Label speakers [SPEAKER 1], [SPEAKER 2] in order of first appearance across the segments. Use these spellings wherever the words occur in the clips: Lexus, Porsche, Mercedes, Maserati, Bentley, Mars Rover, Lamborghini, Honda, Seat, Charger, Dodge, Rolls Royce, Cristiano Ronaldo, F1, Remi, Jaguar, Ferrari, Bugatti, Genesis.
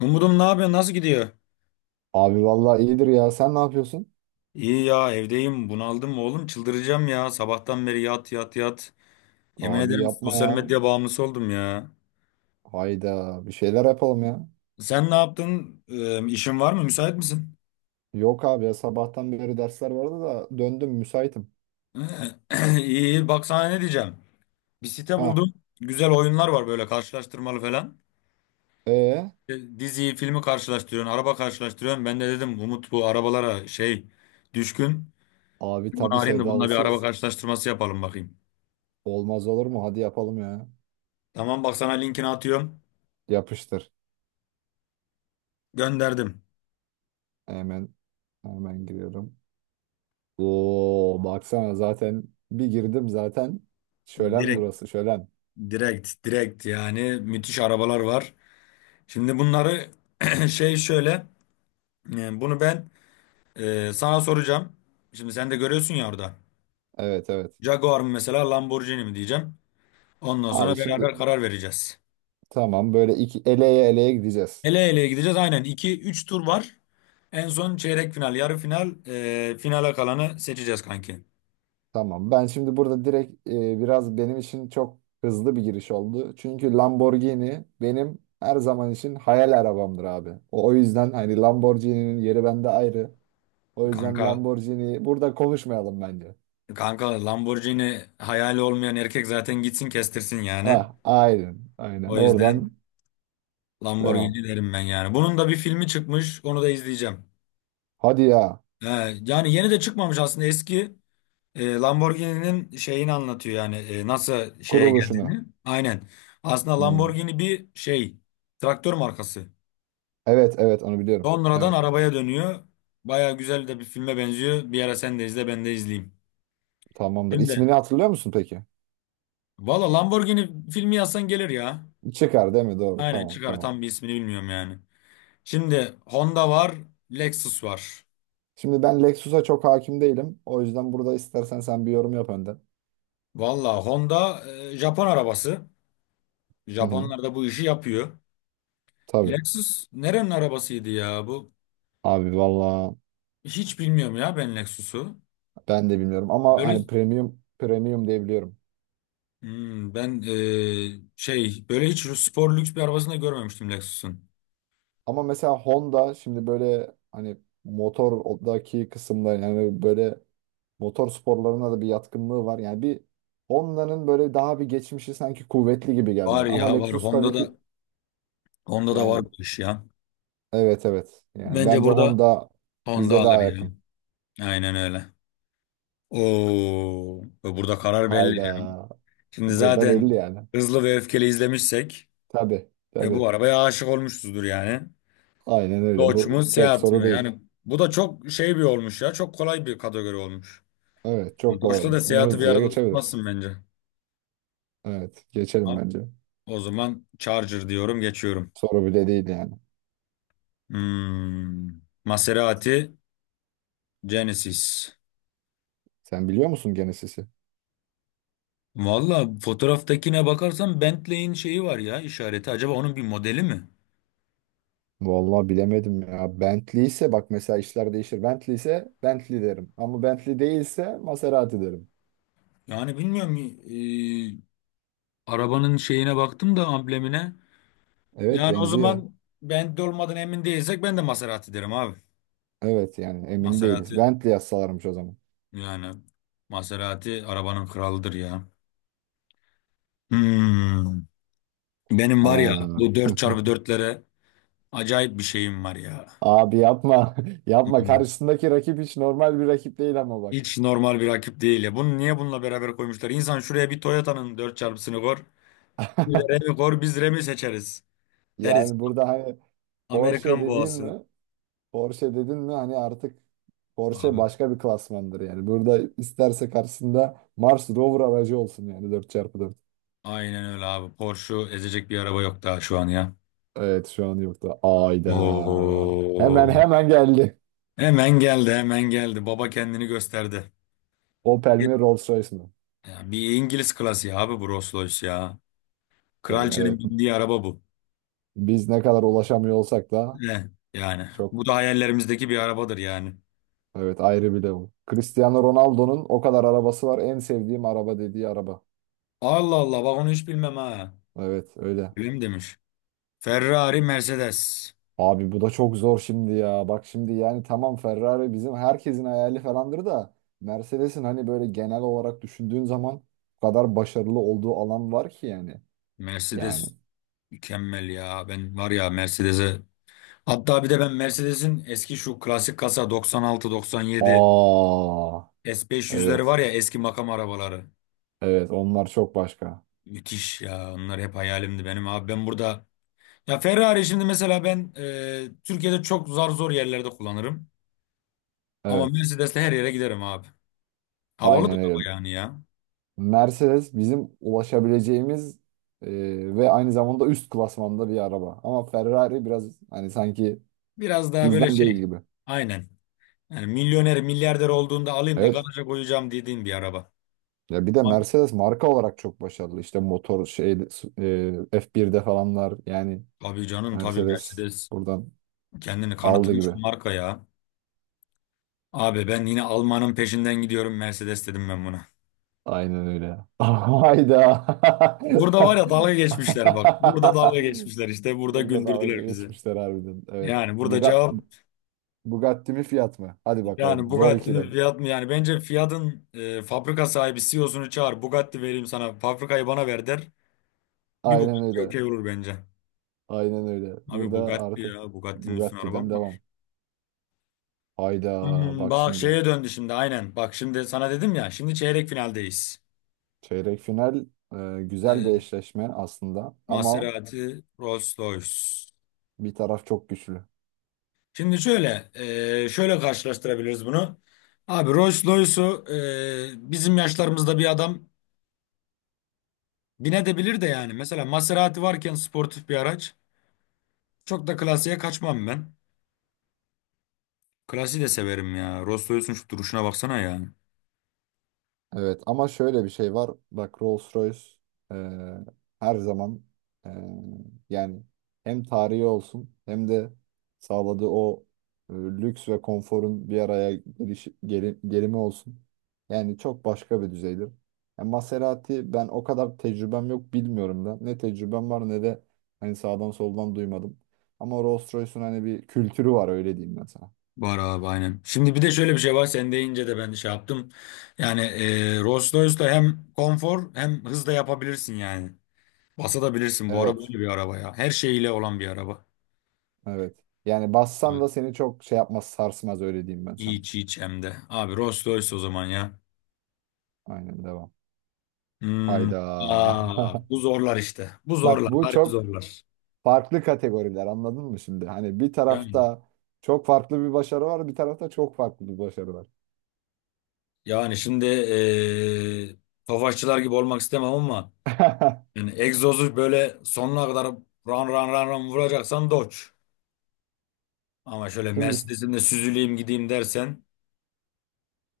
[SPEAKER 1] Umudum ne yapıyor? Nasıl gidiyor?
[SPEAKER 2] Abi vallahi iyidir ya. Sen ne yapıyorsun?
[SPEAKER 1] İyi ya, evdeyim. Bunaldım oğlum. Çıldıracağım ya. Sabahtan beri yat yat yat. Yemin
[SPEAKER 2] Abi
[SPEAKER 1] ederim
[SPEAKER 2] yapma
[SPEAKER 1] sosyal
[SPEAKER 2] ya.
[SPEAKER 1] medya bağımlısı oldum ya.
[SPEAKER 2] Hayda bir şeyler yapalım ya.
[SPEAKER 1] Sen ne yaptın? İşin var mı? Müsait misin?
[SPEAKER 2] Yok abi ya sabahtan beri dersler vardı da döndüm müsaitim.
[SPEAKER 1] İyi iyi. Bak sana ne diyeceğim. Bir site
[SPEAKER 2] Ha.
[SPEAKER 1] buldum. Güzel oyunlar var, böyle karşılaştırmalı falan.
[SPEAKER 2] E
[SPEAKER 1] E, diziyi, filmi karşılaştırıyorsun. Araba karşılaştırıyorsun. Ben de dedim Umut bu arabalara şey düşkün.
[SPEAKER 2] abi
[SPEAKER 1] Bunu
[SPEAKER 2] tabii
[SPEAKER 1] arayayım da bununla bir araba
[SPEAKER 2] sevdalısıyız.
[SPEAKER 1] karşılaştırması yapalım bakayım.
[SPEAKER 2] Olmaz olur mu? Hadi yapalım ya.
[SPEAKER 1] Tamam, bak sana linkini atıyorum.
[SPEAKER 2] Yapıştır.
[SPEAKER 1] Gönderdim.
[SPEAKER 2] Hemen hemen giriyorum. Oo baksana zaten bir girdim zaten. Şölen
[SPEAKER 1] Direkt
[SPEAKER 2] burası şölen.
[SPEAKER 1] direkt yani, müthiş arabalar var. Şimdi bunları şey şöyle bunu ben sana soracağım. Şimdi sen de görüyorsun ya orada.
[SPEAKER 2] Evet evet.
[SPEAKER 1] Jaguar mı mesela Lamborghini mi diyeceğim. Ondan
[SPEAKER 2] Abi
[SPEAKER 1] sonra
[SPEAKER 2] şimdi
[SPEAKER 1] beraber karar vereceğiz.
[SPEAKER 2] tamam böyle iki eleye eleye gideceğiz.
[SPEAKER 1] Ele eleye gideceğiz aynen, 2 üç tur var. En son çeyrek final, yarı final, finale kalanı seçeceğiz kanki.
[SPEAKER 2] Tamam. Ben şimdi burada direkt biraz benim için çok hızlı bir giriş oldu. Çünkü Lamborghini benim her zaman için hayal arabamdır abi. O yüzden hani Lamborghini'nin yeri bende ayrı. O yüzden
[SPEAKER 1] Kanka
[SPEAKER 2] Lamborghini burada konuşmayalım bence.
[SPEAKER 1] kanka Lamborghini hayali olmayan erkek zaten gitsin kestirsin yani.
[SPEAKER 2] Ah, aynen. Aynen.
[SPEAKER 1] O
[SPEAKER 2] Oradan
[SPEAKER 1] yüzden
[SPEAKER 2] devam.
[SPEAKER 1] Lamborghini derim ben yani. Bunun da bir filmi çıkmış. Onu da izleyeceğim.
[SPEAKER 2] Hadi ya.
[SPEAKER 1] He, yani yeni de çıkmamış aslında. Eski Lamborghini'nin şeyini anlatıyor yani. Nasıl şeye
[SPEAKER 2] Kuruluşunu.
[SPEAKER 1] geldiğini. Aynen. Aslında
[SPEAKER 2] Hmm.
[SPEAKER 1] Lamborghini bir şey. Traktör markası.
[SPEAKER 2] Evet, evet onu biliyorum.
[SPEAKER 1] Sonradan
[SPEAKER 2] Evet.
[SPEAKER 1] arabaya dönüyor. Baya güzel de bir filme benziyor. Bir ara sen de izle, ben de izleyeyim.
[SPEAKER 2] Tamamdır.
[SPEAKER 1] Şimdi
[SPEAKER 2] İsmini hatırlıyor musun peki?
[SPEAKER 1] valla Lamborghini filmi yazsan gelir ya.
[SPEAKER 2] Çıkar değil mi? Doğru.
[SPEAKER 1] Aynen
[SPEAKER 2] Tamam,
[SPEAKER 1] çıkar.
[SPEAKER 2] tamam.
[SPEAKER 1] Tam bir ismini bilmiyorum yani. Şimdi Honda var. Lexus var.
[SPEAKER 2] Şimdi ben Lexus'a çok hakim değilim. O yüzden burada istersen sen bir yorum yap önden.
[SPEAKER 1] Valla Honda Japon arabası.
[SPEAKER 2] Hı hı.
[SPEAKER 1] Japonlar da bu işi yapıyor.
[SPEAKER 2] Tabii.
[SPEAKER 1] Lexus nerenin arabasıydı ya bu?
[SPEAKER 2] Abi valla
[SPEAKER 1] Hiç bilmiyorum ya ben Lexus'u.
[SPEAKER 2] ben de bilmiyorum ama
[SPEAKER 1] Böyle,
[SPEAKER 2] hani premium premium diyebiliyorum.
[SPEAKER 1] hmm, ben şey böyle hiç spor lüks bir arabasını da görmemiştim Lexus'un.
[SPEAKER 2] Ama mesela Honda şimdi böyle hani motordaki kısımda yani böyle motor sporlarına da bir yatkınlığı var. Yani bir Honda'nın böyle daha bir geçmişi sanki kuvvetli gibi geldi.
[SPEAKER 1] Var
[SPEAKER 2] Ama
[SPEAKER 1] ya var
[SPEAKER 2] Lexus tabii ki
[SPEAKER 1] Honda'da Honda'da var
[SPEAKER 2] yani
[SPEAKER 1] bu iş ya.
[SPEAKER 2] evet evet. Yani
[SPEAKER 1] Bence
[SPEAKER 2] bence
[SPEAKER 1] burada
[SPEAKER 2] Honda
[SPEAKER 1] Honda
[SPEAKER 2] bize
[SPEAKER 1] alır
[SPEAKER 2] daha
[SPEAKER 1] yani.
[SPEAKER 2] yakın.
[SPEAKER 1] Aynen öyle. Oo, burada karar belli canım.
[SPEAKER 2] Hayda.
[SPEAKER 1] Şimdi
[SPEAKER 2] Burada belli
[SPEAKER 1] zaten
[SPEAKER 2] yani.
[SPEAKER 1] hızlı ve öfkeli izlemişsek
[SPEAKER 2] Tabii tabii.
[SPEAKER 1] bu arabaya aşık olmuşuzdur yani.
[SPEAKER 2] Aynen öyle.
[SPEAKER 1] Doç mu
[SPEAKER 2] Bu çok
[SPEAKER 1] Seat
[SPEAKER 2] soru
[SPEAKER 1] mı?
[SPEAKER 2] değil.
[SPEAKER 1] Yani bu da çok şey bir olmuş ya. Çok kolay bir kategori olmuş.
[SPEAKER 2] Evet çok kolay
[SPEAKER 1] Doç'la da
[SPEAKER 2] olmuş. Bunu
[SPEAKER 1] Seat'ı bir
[SPEAKER 2] hızlıca
[SPEAKER 1] arada
[SPEAKER 2] geçebiliriz.
[SPEAKER 1] tutmazsın bence.
[SPEAKER 2] Evet geçelim
[SPEAKER 1] Ha,
[SPEAKER 2] bence.
[SPEAKER 1] o zaman Charger diyorum, geçiyorum.
[SPEAKER 2] Soru bile değil yani.
[SPEAKER 1] Hmm. Maserati, Genesis.
[SPEAKER 2] Sen biliyor musun Genesis'i?
[SPEAKER 1] Valla fotoğraftakine bakarsan Bentley'in şeyi var ya, işareti. Acaba onun bir modeli mi?
[SPEAKER 2] Vallahi bilemedim ya. Bentley ise bak mesela işler değişir. Bentley ise Bentley derim. Ama Bentley değilse Maserati derim.
[SPEAKER 1] Yani bilmiyorum. Arabanın şeyine baktım da, amblemine.
[SPEAKER 2] Evet
[SPEAKER 1] Yani o
[SPEAKER 2] benziyor.
[SPEAKER 1] zaman Bentley olmadan emin değilsek ben de Maserati derim abi.
[SPEAKER 2] Evet yani emin değiliz.
[SPEAKER 1] Maserati.
[SPEAKER 2] Bentley yazsalarmış o zaman.
[SPEAKER 1] Yani Maserati arabanın kralıdır ya. Hmm. Benim var ya
[SPEAKER 2] Ha.
[SPEAKER 1] bu dört çarpı dörtlere acayip bir şeyim var ya.
[SPEAKER 2] Abi yapma. Yapma.
[SPEAKER 1] Vallahi.
[SPEAKER 2] Karşısındaki rakip hiç normal bir rakip değil ama bak.
[SPEAKER 1] Hiç normal bir rakip değil ya. Bunu niye bununla beraber koymuşlar? İnsan şuraya bir Toyota'nın dört xını koy. Bir de Remi koy, biz Remi seçeriz. Deriz.
[SPEAKER 2] Yani burada hani Porsche
[SPEAKER 1] Amerikan
[SPEAKER 2] dediğin
[SPEAKER 1] boğası.
[SPEAKER 2] mi? Porsche dedin mi hani artık Porsche
[SPEAKER 1] Abi.
[SPEAKER 2] başka bir klasmandır yani. Burada isterse karşısında Mars Rover aracı olsun yani dört çarpı dört.
[SPEAKER 1] Aynen öyle abi. Porsche'u ezecek bir araba yok daha şu an ya.
[SPEAKER 2] Evet şu an yoktu. Ayda.
[SPEAKER 1] Oo.
[SPEAKER 2] Hemen hemen geldi.
[SPEAKER 1] Hemen geldi, hemen geldi. Baba kendini gösterdi.
[SPEAKER 2] Opel mi Rolls Royce mi?
[SPEAKER 1] Ya bir İngiliz klasiği abi bu Rolls Royce ya.
[SPEAKER 2] Yani
[SPEAKER 1] Kraliçenin
[SPEAKER 2] evet
[SPEAKER 1] bindiği araba bu.
[SPEAKER 2] biz ne kadar ulaşamıyor olsak da
[SPEAKER 1] Ne? Yani
[SPEAKER 2] çok
[SPEAKER 1] bu da hayallerimizdeki bir arabadır yani.
[SPEAKER 2] evet ayrı bir level. Cristiano Ronaldo'nun o kadar arabası var en sevdiğim araba dediği araba.
[SPEAKER 1] Allah Allah, bak onu hiç bilmem ha.
[SPEAKER 2] Evet öyle.
[SPEAKER 1] Öyle mi demiş? Ferrari, Mercedes.
[SPEAKER 2] Abi bu da çok zor şimdi ya. Bak şimdi yani tamam Ferrari bizim herkesin hayali falandır da Mercedes'in hani böyle genel olarak düşündüğün zaman bu kadar başarılı olduğu alan var ki yani. Yani.
[SPEAKER 1] Mercedes mükemmel ya. Ben var ya Mercedes'e. Hatta bir de ben Mercedes'in eski şu klasik kasa 96-97
[SPEAKER 2] Aa
[SPEAKER 1] S500'leri var
[SPEAKER 2] evet.
[SPEAKER 1] ya, eski makam arabaları.
[SPEAKER 2] Evet onlar çok başka.
[SPEAKER 1] Müthiş ya. Onlar hep hayalimdi benim abi. Ben burada, ya Ferrari şimdi mesela ben Türkiye'de çok zar zor yerlerde kullanırım. Ama
[SPEAKER 2] Evet.
[SPEAKER 1] Mercedes'le her yere giderim abi. Havalı da
[SPEAKER 2] Aynen öyle.
[SPEAKER 1] araba yani ya.
[SPEAKER 2] Mercedes bizim ulaşabileceğimiz e, ve aynı zamanda üst klasmanda bir araba. Ama Ferrari biraz hani sanki
[SPEAKER 1] Biraz daha böyle
[SPEAKER 2] bizden değil
[SPEAKER 1] şey.
[SPEAKER 2] gibi.
[SPEAKER 1] Aynen. Yani milyoner, milyarder olduğunda alayım da
[SPEAKER 2] Evet.
[SPEAKER 1] garaja koyacağım dediğin bir araba.
[SPEAKER 2] Ya bir de
[SPEAKER 1] Ama
[SPEAKER 2] Mercedes marka olarak çok başarılı. İşte motor şey F1'de falanlar yani
[SPEAKER 1] tabii canım, tabii
[SPEAKER 2] Mercedes
[SPEAKER 1] Mercedes.
[SPEAKER 2] buradan
[SPEAKER 1] Kendini
[SPEAKER 2] aldı
[SPEAKER 1] kanıtlamış
[SPEAKER 2] gibi.
[SPEAKER 1] bir marka ya. Abi ben yine Alman'ın peşinden gidiyorum, Mercedes dedim ben buna.
[SPEAKER 2] Aynen öyle. Hayda.
[SPEAKER 1] Burada var ya dalga geçmişler bak. Burada dalga geçmişler işte. Burada
[SPEAKER 2] Burada dalga
[SPEAKER 1] güldürdüler bizi.
[SPEAKER 2] geçmişler harbiden. Evet.
[SPEAKER 1] Yani burada cevap.
[SPEAKER 2] Bugatti mi fiyat mı? Hadi
[SPEAKER 1] Yani
[SPEAKER 2] bakalım. Zor
[SPEAKER 1] Bugatti'nin
[SPEAKER 2] ikilem.
[SPEAKER 1] fiyat mı? Yani bence Fiat'ın fabrika sahibi CEO'sunu çağır. Bugatti vereyim sana. Fabrikayı bana ver der. Bir
[SPEAKER 2] Aynen
[SPEAKER 1] Bugatti
[SPEAKER 2] öyle.
[SPEAKER 1] okey olur bence.
[SPEAKER 2] Aynen öyle.
[SPEAKER 1] Abi
[SPEAKER 2] Burada
[SPEAKER 1] Bugatti
[SPEAKER 2] artık
[SPEAKER 1] ya. Bugatti'nin üstüne araba
[SPEAKER 2] Bugatti'den
[SPEAKER 1] mı var?
[SPEAKER 2] devam. Hayda.
[SPEAKER 1] Hmm,
[SPEAKER 2] Bak
[SPEAKER 1] bak
[SPEAKER 2] şimdi.
[SPEAKER 1] şeye döndü şimdi, aynen. Bak şimdi sana dedim ya. Şimdi çeyrek finaldeyiz.
[SPEAKER 2] Çeyrek final güzel bir
[SPEAKER 1] E,
[SPEAKER 2] eşleşme aslında ama
[SPEAKER 1] Maserati, Rolls-Royce.
[SPEAKER 2] bir taraf çok güçlü.
[SPEAKER 1] Şimdi şöyle, şöyle karşılaştırabiliriz bunu. Abi Rolls-Royce'u bizim yaşlarımızda bir adam binebilir de yani. Mesela Maserati varken, sportif bir araç. Çok da klasiğe kaçmam ben. Klasiği de severim ya. Rostoy'sun şu duruşuna baksana ya.
[SPEAKER 2] Evet ama şöyle bir şey var. Bak Rolls-Royce eee, her zaman eee, yani hem tarihi olsun hem de sağladığı o lüks ve konforun bir araya gelimi olsun. Yani çok başka bir düzeydir. Yani Maserati ben o kadar tecrübem yok bilmiyorum da. Ne tecrübem var ne de hani sağdan soldan duymadım. Ama Rolls-Royce'un hani bir kültürü var öyle diyeyim ben sana.
[SPEAKER 1] Bahar abi aynen. Şimdi bir de şöyle bir şey var. Sen deyince de ben de şey yaptım. Yani Rolls-Royce'da hem konfor hem hız da yapabilirsin yani. Basabilirsin. Bu araba
[SPEAKER 2] Evet.
[SPEAKER 1] böyle bir araba ya. Her şeyiyle olan bir araba.
[SPEAKER 2] Evet. Yani bassan da
[SPEAKER 1] Evet.
[SPEAKER 2] seni çok şey yapmaz, sarsmaz öyle diyeyim ben sana.
[SPEAKER 1] Hiç hiç hem de. Abi Rolls-Royce o zaman ya.
[SPEAKER 2] Aynen devam.
[SPEAKER 1] Hmm.
[SPEAKER 2] Hayda.
[SPEAKER 1] Ya bu zorlar işte. Bu
[SPEAKER 2] Bak
[SPEAKER 1] zorlar.
[SPEAKER 2] bu
[SPEAKER 1] Harbi
[SPEAKER 2] çok
[SPEAKER 1] zorlar.
[SPEAKER 2] farklı kategoriler anladın mı şimdi? Hani bir
[SPEAKER 1] Yani,
[SPEAKER 2] tarafta çok farklı bir başarı var, bir tarafta çok farklı bir başarı var.
[SPEAKER 1] yani şimdi Tofaşçılar gibi olmak istemem ama yani egzozu böyle sonuna kadar ran ran ran ran vuracaksan Dodge. Ama şöyle
[SPEAKER 2] Şimdi
[SPEAKER 1] Mercedes'imle süzüleyim gideyim dersen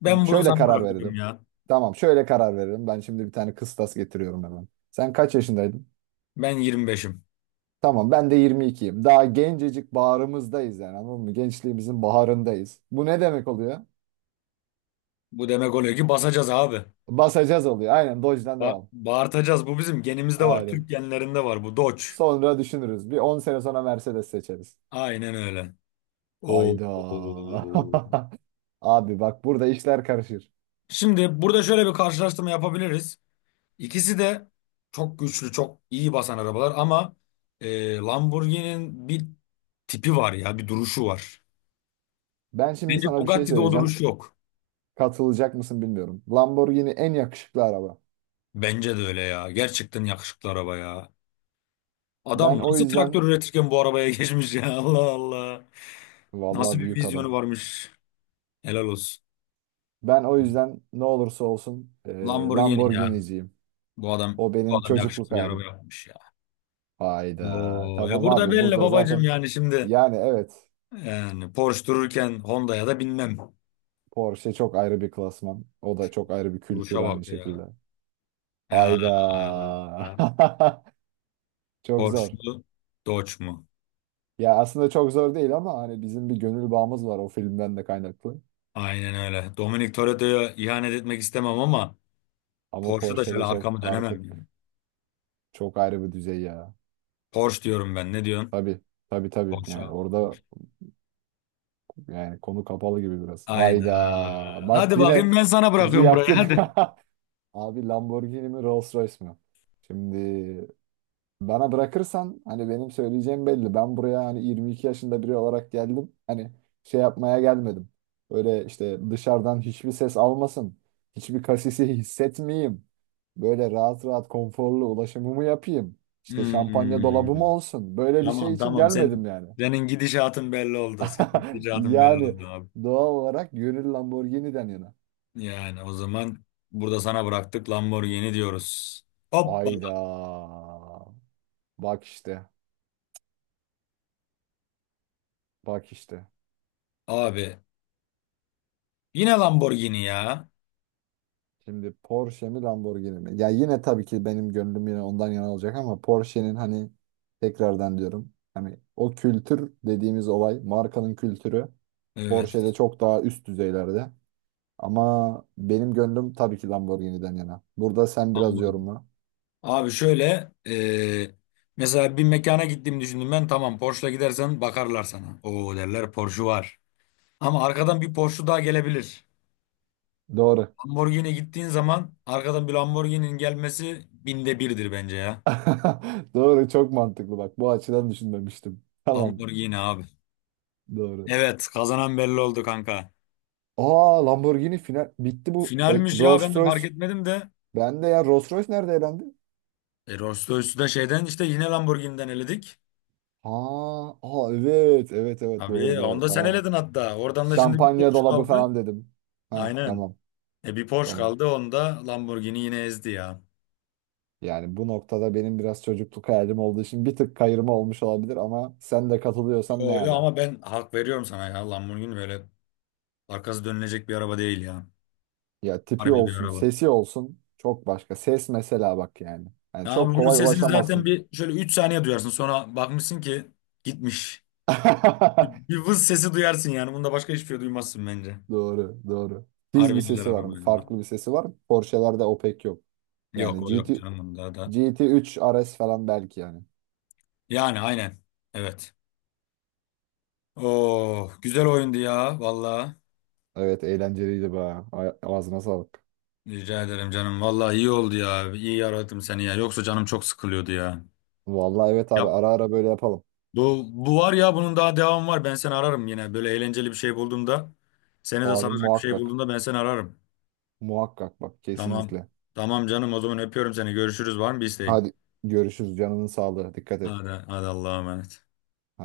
[SPEAKER 1] ben bunu
[SPEAKER 2] şöyle
[SPEAKER 1] sana
[SPEAKER 2] karar
[SPEAKER 1] bırakıyorum
[SPEAKER 2] verelim.
[SPEAKER 1] ya.
[SPEAKER 2] Tamam, şöyle karar verelim. Ben şimdi bir tane kıstas getiriyorum hemen. Sen kaç yaşındaydın?
[SPEAKER 1] Ben 25'im.
[SPEAKER 2] Tamam, ben de 22'yim. Daha gencecik bağrımızdayız yani anladın mı? Gençliğimizin baharındayız. Bu ne demek oluyor?
[SPEAKER 1] Bu demek oluyor ki basacağız abi.
[SPEAKER 2] Basacağız oluyor. Aynen Dodge'den
[SPEAKER 1] Ba
[SPEAKER 2] devam.
[SPEAKER 1] bağırtacağız. Bu bizim genimizde var. Türk
[SPEAKER 2] Aynen.
[SPEAKER 1] genlerinde var bu Dodge.
[SPEAKER 2] Sonra düşünürüz. Bir 10 sene sonra Mercedes seçeriz.
[SPEAKER 1] Aynen öyle. Oo.
[SPEAKER 2] Hayda. Abi bak burada işler karışır.
[SPEAKER 1] Şimdi burada şöyle bir karşılaştırma yapabiliriz. İkisi de çok güçlü, çok iyi basan arabalar ama Lamborghini'nin bir tipi var ya, bir duruşu var.
[SPEAKER 2] Ben şimdi
[SPEAKER 1] Bence
[SPEAKER 2] sana bir şey
[SPEAKER 1] Bugatti'de o duruş
[SPEAKER 2] söyleyeceğim.
[SPEAKER 1] yok.
[SPEAKER 2] Katılacak mısın bilmiyorum. Lamborghini en yakışıklı araba.
[SPEAKER 1] Bence de öyle ya. Gerçekten yakışıklı araba ya.
[SPEAKER 2] Ben
[SPEAKER 1] Adam
[SPEAKER 2] o
[SPEAKER 1] nasıl
[SPEAKER 2] yüzden
[SPEAKER 1] traktör üretirken bu arabaya geçmiş ya. Allah Allah. Nasıl
[SPEAKER 2] vallahi
[SPEAKER 1] bir
[SPEAKER 2] büyük adam.
[SPEAKER 1] vizyonu varmış. Helal olsun.
[SPEAKER 2] Ben o yüzden ne olursa olsun
[SPEAKER 1] Lamborghini ya.
[SPEAKER 2] Lamborghini'ciyim.
[SPEAKER 1] Bu adam
[SPEAKER 2] O
[SPEAKER 1] bu
[SPEAKER 2] benim
[SPEAKER 1] adam
[SPEAKER 2] çocukluk
[SPEAKER 1] yakışıklı bir araba
[SPEAKER 2] hayalim.
[SPEAKER 1] yapmış ya.
[SPEAKER 2] Hayda.
[SPEAKER 1] Oo,
[SPEAKER 2] Tamam
[SPEAKER 1] burada
[SPEAKER 2] abi
[SPEAKER 1] belli
[SPEAKER 2] burada
[SPEAKER 1] babacım
[SPEAKER 2] zaten
[SPEAKER 1] yani şimdi.
[SPEAKER 2] yani evet
[SPEAKER 1] Yani Porsche dururken Honda'ya da binmem.
[SPEAKER 2] Porsche çok ayrı bir klasman. O da çok ayrı bir kültür
[SPEAKER 1] Duruşa
[SPEAKER 2] aynı
[SPEAKER 1] bak
[SPEAKER 2] şekilde.
[SPEAKER 1] ya. Ya,
[SPEAKER 2] Hayda. Çok
[SPEAKER 1] Porsche
[SPEAKER 2] zor.
[SPEAKER 1] mu? Dodge mu?
[SPEAKER 2] Ya aslında çok zor değil ama hani bizim bir gönül bağımız var o filmden de kaynaklı.
[SPEAKER 1] Aynen öyle. Dominic Toretto'ya ihanet etmek istemem ama
[SPEAKER 2] Ama
[SPEAKER 1] Porsche da şöyle
[SPEAKER 2] Porsche'de çok
[SPEAKER 1] arkamı dönemem ya.
[SPEAKER 2] artık çok ayrı bir düzey ya.
[SPEAKER 1] Porsche diyorum ben. Ne diyorsun?
[SPEAKER 2] Tabii. Tabii tabii.
[SPEAKER 1] Porsche,
[SPEAKER 2] Yani
[SPEAKER 1] abi.
[SPEAKER 2] orada yani konu kapalı gibi biraz.
[SPEAKER 1] Hayda.
[SPEAKER 2] Hayda. Bak
[SPEAKER 1] Hadi
[SPEAKER 2] yine
[SPEAKER 1] bakayım, ben sana
[SPEAKER 2] bizi
[SPEAKER 1] bırakıyorum burayı.
[SPEAKER 2] yaktın.
[SPEAKER 1] Hadi.
[SPEAKER 2] Abi Lamborghini mi Rolls Royce mi? Şimdi bana bırakırsan hani benim söyleyeceğim belli. Ben buraya hani 22 yaşında biri olarak geldim. Hani şey yapmaya gelmedim. Öyle işte dışarıdan hiçbir ses almasın. Hiçbir kasisi hissetmeyeyim. Böyle rahat rahat konforlu ulaşımımı yapayım. İşte şampanya dolabım
[SPEAKER 1] Hmm.
[SPEAKER 2] olsun. Böyle bir şey
[SPEAKER 1] Tamam,
[SPEAKER 2] için
[SPEAKER 1] tamam.
[SPEAKER 2] gelmedim yani.
[SPEAKER 1] Senin gidişatın belli oldu. Senin gidişatın belli
[SPEAKER 2] Yani
[SPEAKER 1] oldu abi.
[SPEAKER 2] doğal olarak gönül Lamborghini'den yana.
[SPEAKER 1] Yani o zaman burada sana bıraktık, Lamborghini diyoruz.
[SPEAKER 2] Hayda.
[SPEAKER 1] Hoppala.
[SPEAKER 2] Bak işte. Bak işte.
[SPEAKER 1] Abi yine Lamborghini ya.
[SPEAKER 2] Şimdi Porsche mi Lamborghini mi? Ya yine tabii ki benim gönlüm yine ondan yana olacak ama Porsche'nin hani tekrardan diyorum. Hani o kültür dediğimiz olay, markanın kültürü Porsche'de
[SPEAKER 1] Evet.
[SPEAKER 2] çok daha üst düzeylerde. Ama benim gönlüm tabii ki Lamborghini'den yana. Burada sen biraz
[SPEAKER 1] Lamborghini.
[SPEAKER 2] yorumla.
[SPEAKER 1] Abi şöyle mesela bir mekana gittiğimi düşündüm ben, tamam Porsche'la gidersen bakarlar sana. Oo derler, Porsche var. Ama arkadan bir Porsche daha gelebilir.
[SPEAKER 2] Doğru.
[SPEAKER 1] Lamborghini gittiğin zaman arkadan bir Lamborghini'nin gelmesi 1000'de birdir bence ya.
[SPEAKER 2] Doğru, çok mantıklı bak. Bu açıdan düşünmemiştim. Tamam,
[SPEAKER 1] Lamborghini abi.
[SPEAKER 2] doğru.
[SPEAKER 1] Evet, kazanan belli oldu kanka.
[SPEAKER 2] Aa Lamborghini final bitti bu. E,
[SPEAKER 1] Finalmiş ya,
[SPEAKER 2] Rolls
[SPEAKER 1] ben de fark
[SPEAKER 2] Royce.
[SPEAKER 1] etmedim de.
[SPEAKER 2] Ben de ya Rolls Royce nerede elendi?
[SPEAKER 1] Rolls Royce'u da şeyden işte yine Lamborghini'den eledik.
[SPEAKER 2] Ha, aa, evet evet evet doğru
[SPEAKER 1] Abi onu
[SPEAKER 2] doğru
[SPEAKER 1] da sen
[SPEAKER 2] tamam.
[SPEAKER 1] eledin hatta. Oradan da şimdi bir
[SPEAKER 2] Şampanya
[SPEAKER 1] Porsche
[SPEAKER 2] dolabı
[SPEAKER 1] kaldı.
[SPEAKER 2] falan dedim. Ha
[SPEAKER 1] Aynen.
[SPEAKER 2] tamam
[SPEAKER 1] Bir Porsche
[SPEAKER 2] tamam.
[SPEAKER 1] kaldı, onda Lamborghini yine ezdi ya.
[SPEAKER 2] Yani bu noktada benim biraz çocukluk hayalim olduğu için bir tık kayırma olmuş olabilir ama sen de
[SPEAKER 1] Yo
[SPEAKER 2] katılıyorsan ne
[SPEAKER 1] yo,
[SPEAKER 2] ala.
[SPEAKER 1] ama ben hak veriyorum sana ya. Lamborghini böyle arkası dönülecek bir araba değil ya.
[SPEAKER 2] Ya tipi
[SPEAKER 1] Harbi bir
[SPEAKER 2] olsun,
[SPEAKER 1] araba.
[SPEAKER 2] sesi olsun çok başka. Ses mesela bak yani. Yani
[SPEAKER 1] Ya abi
[SPEAKER 2] çok
[SPEAKER 1] bunun
[SPEAKER 2] kolay
[SPEAKER 1] sesini zaten
[SPEAKER 2] ulaşamazsın.
[SPEAKER 1] bir şöyle 3 saniye duyarsın. Sonra bakmışsın ki gitmiş. Bir vız sesi duyarsın yani. Bunda başka hiçbir şey duymazsın bence.
[SPEAKER 2] Doğru doğru. Tiz bir
[SPEAKER 1] Harbi güzel
[SPEAKER 2] sesi var
[SPEAKER 1] araba
[SPEAKER 2] mı?
[SPEAKER 1] ya.
[SPEAKER 2] Farklı bir sesi var mı? Porsche'lerde o pek yok.
[SPEAKER 1] Yok,
[SPEAKER 2] Yani
[SPEAKER 1] o yok
[SPEAKER 2] GT,
[SPEAKER 1] canım bunda da.
[SPEAKER 2] GT3 RS falan belki yani.
[SPEAKER 1] Yani aynen. Evet. Oo, güzel oyundu ya valla.
[SPEAKER 2] Evet eğlenceliydi be. Ağzına sağlık.
[SPEAKER 1] Rica ederim canım. Valla iyi oldu ya. İyi aradım seni ya. Yoksa canım çok sıkılıyordu ya.
[SPEAKER 2] Vallahi evet abi
[SPEAKER 1] Yap.
[SPEAKER 2] ara ara böyle yapalım.
[SPEAKER 1] Bu var ya bunun daha devamı var. Ben seni ararım yine. Böyle eğlenceli bir şey bulduğumda. Seni de
[SPEAKER 2] Abi
[SPEAKER 1] saracak bir şey
[SPEAKER 2] muhakkak.
[SPEAKER 1] bulduğumda ben seni ararım.
[SPEAKER 2] Muhakkak bak
[SPEAKER 1] Tamam.
[SPEAKER 2] kesinlikle.
[SPEAKER 1] Tamam canım, o zaman öpüyorum seni. Görüşürüz, var mı bir isteğin?
[SPEAKER 2] Hadi görüşürüz canının sağlığı. Dikkat et.
[SPEAKER 1] Hadi, hadi, Allah'a emanet.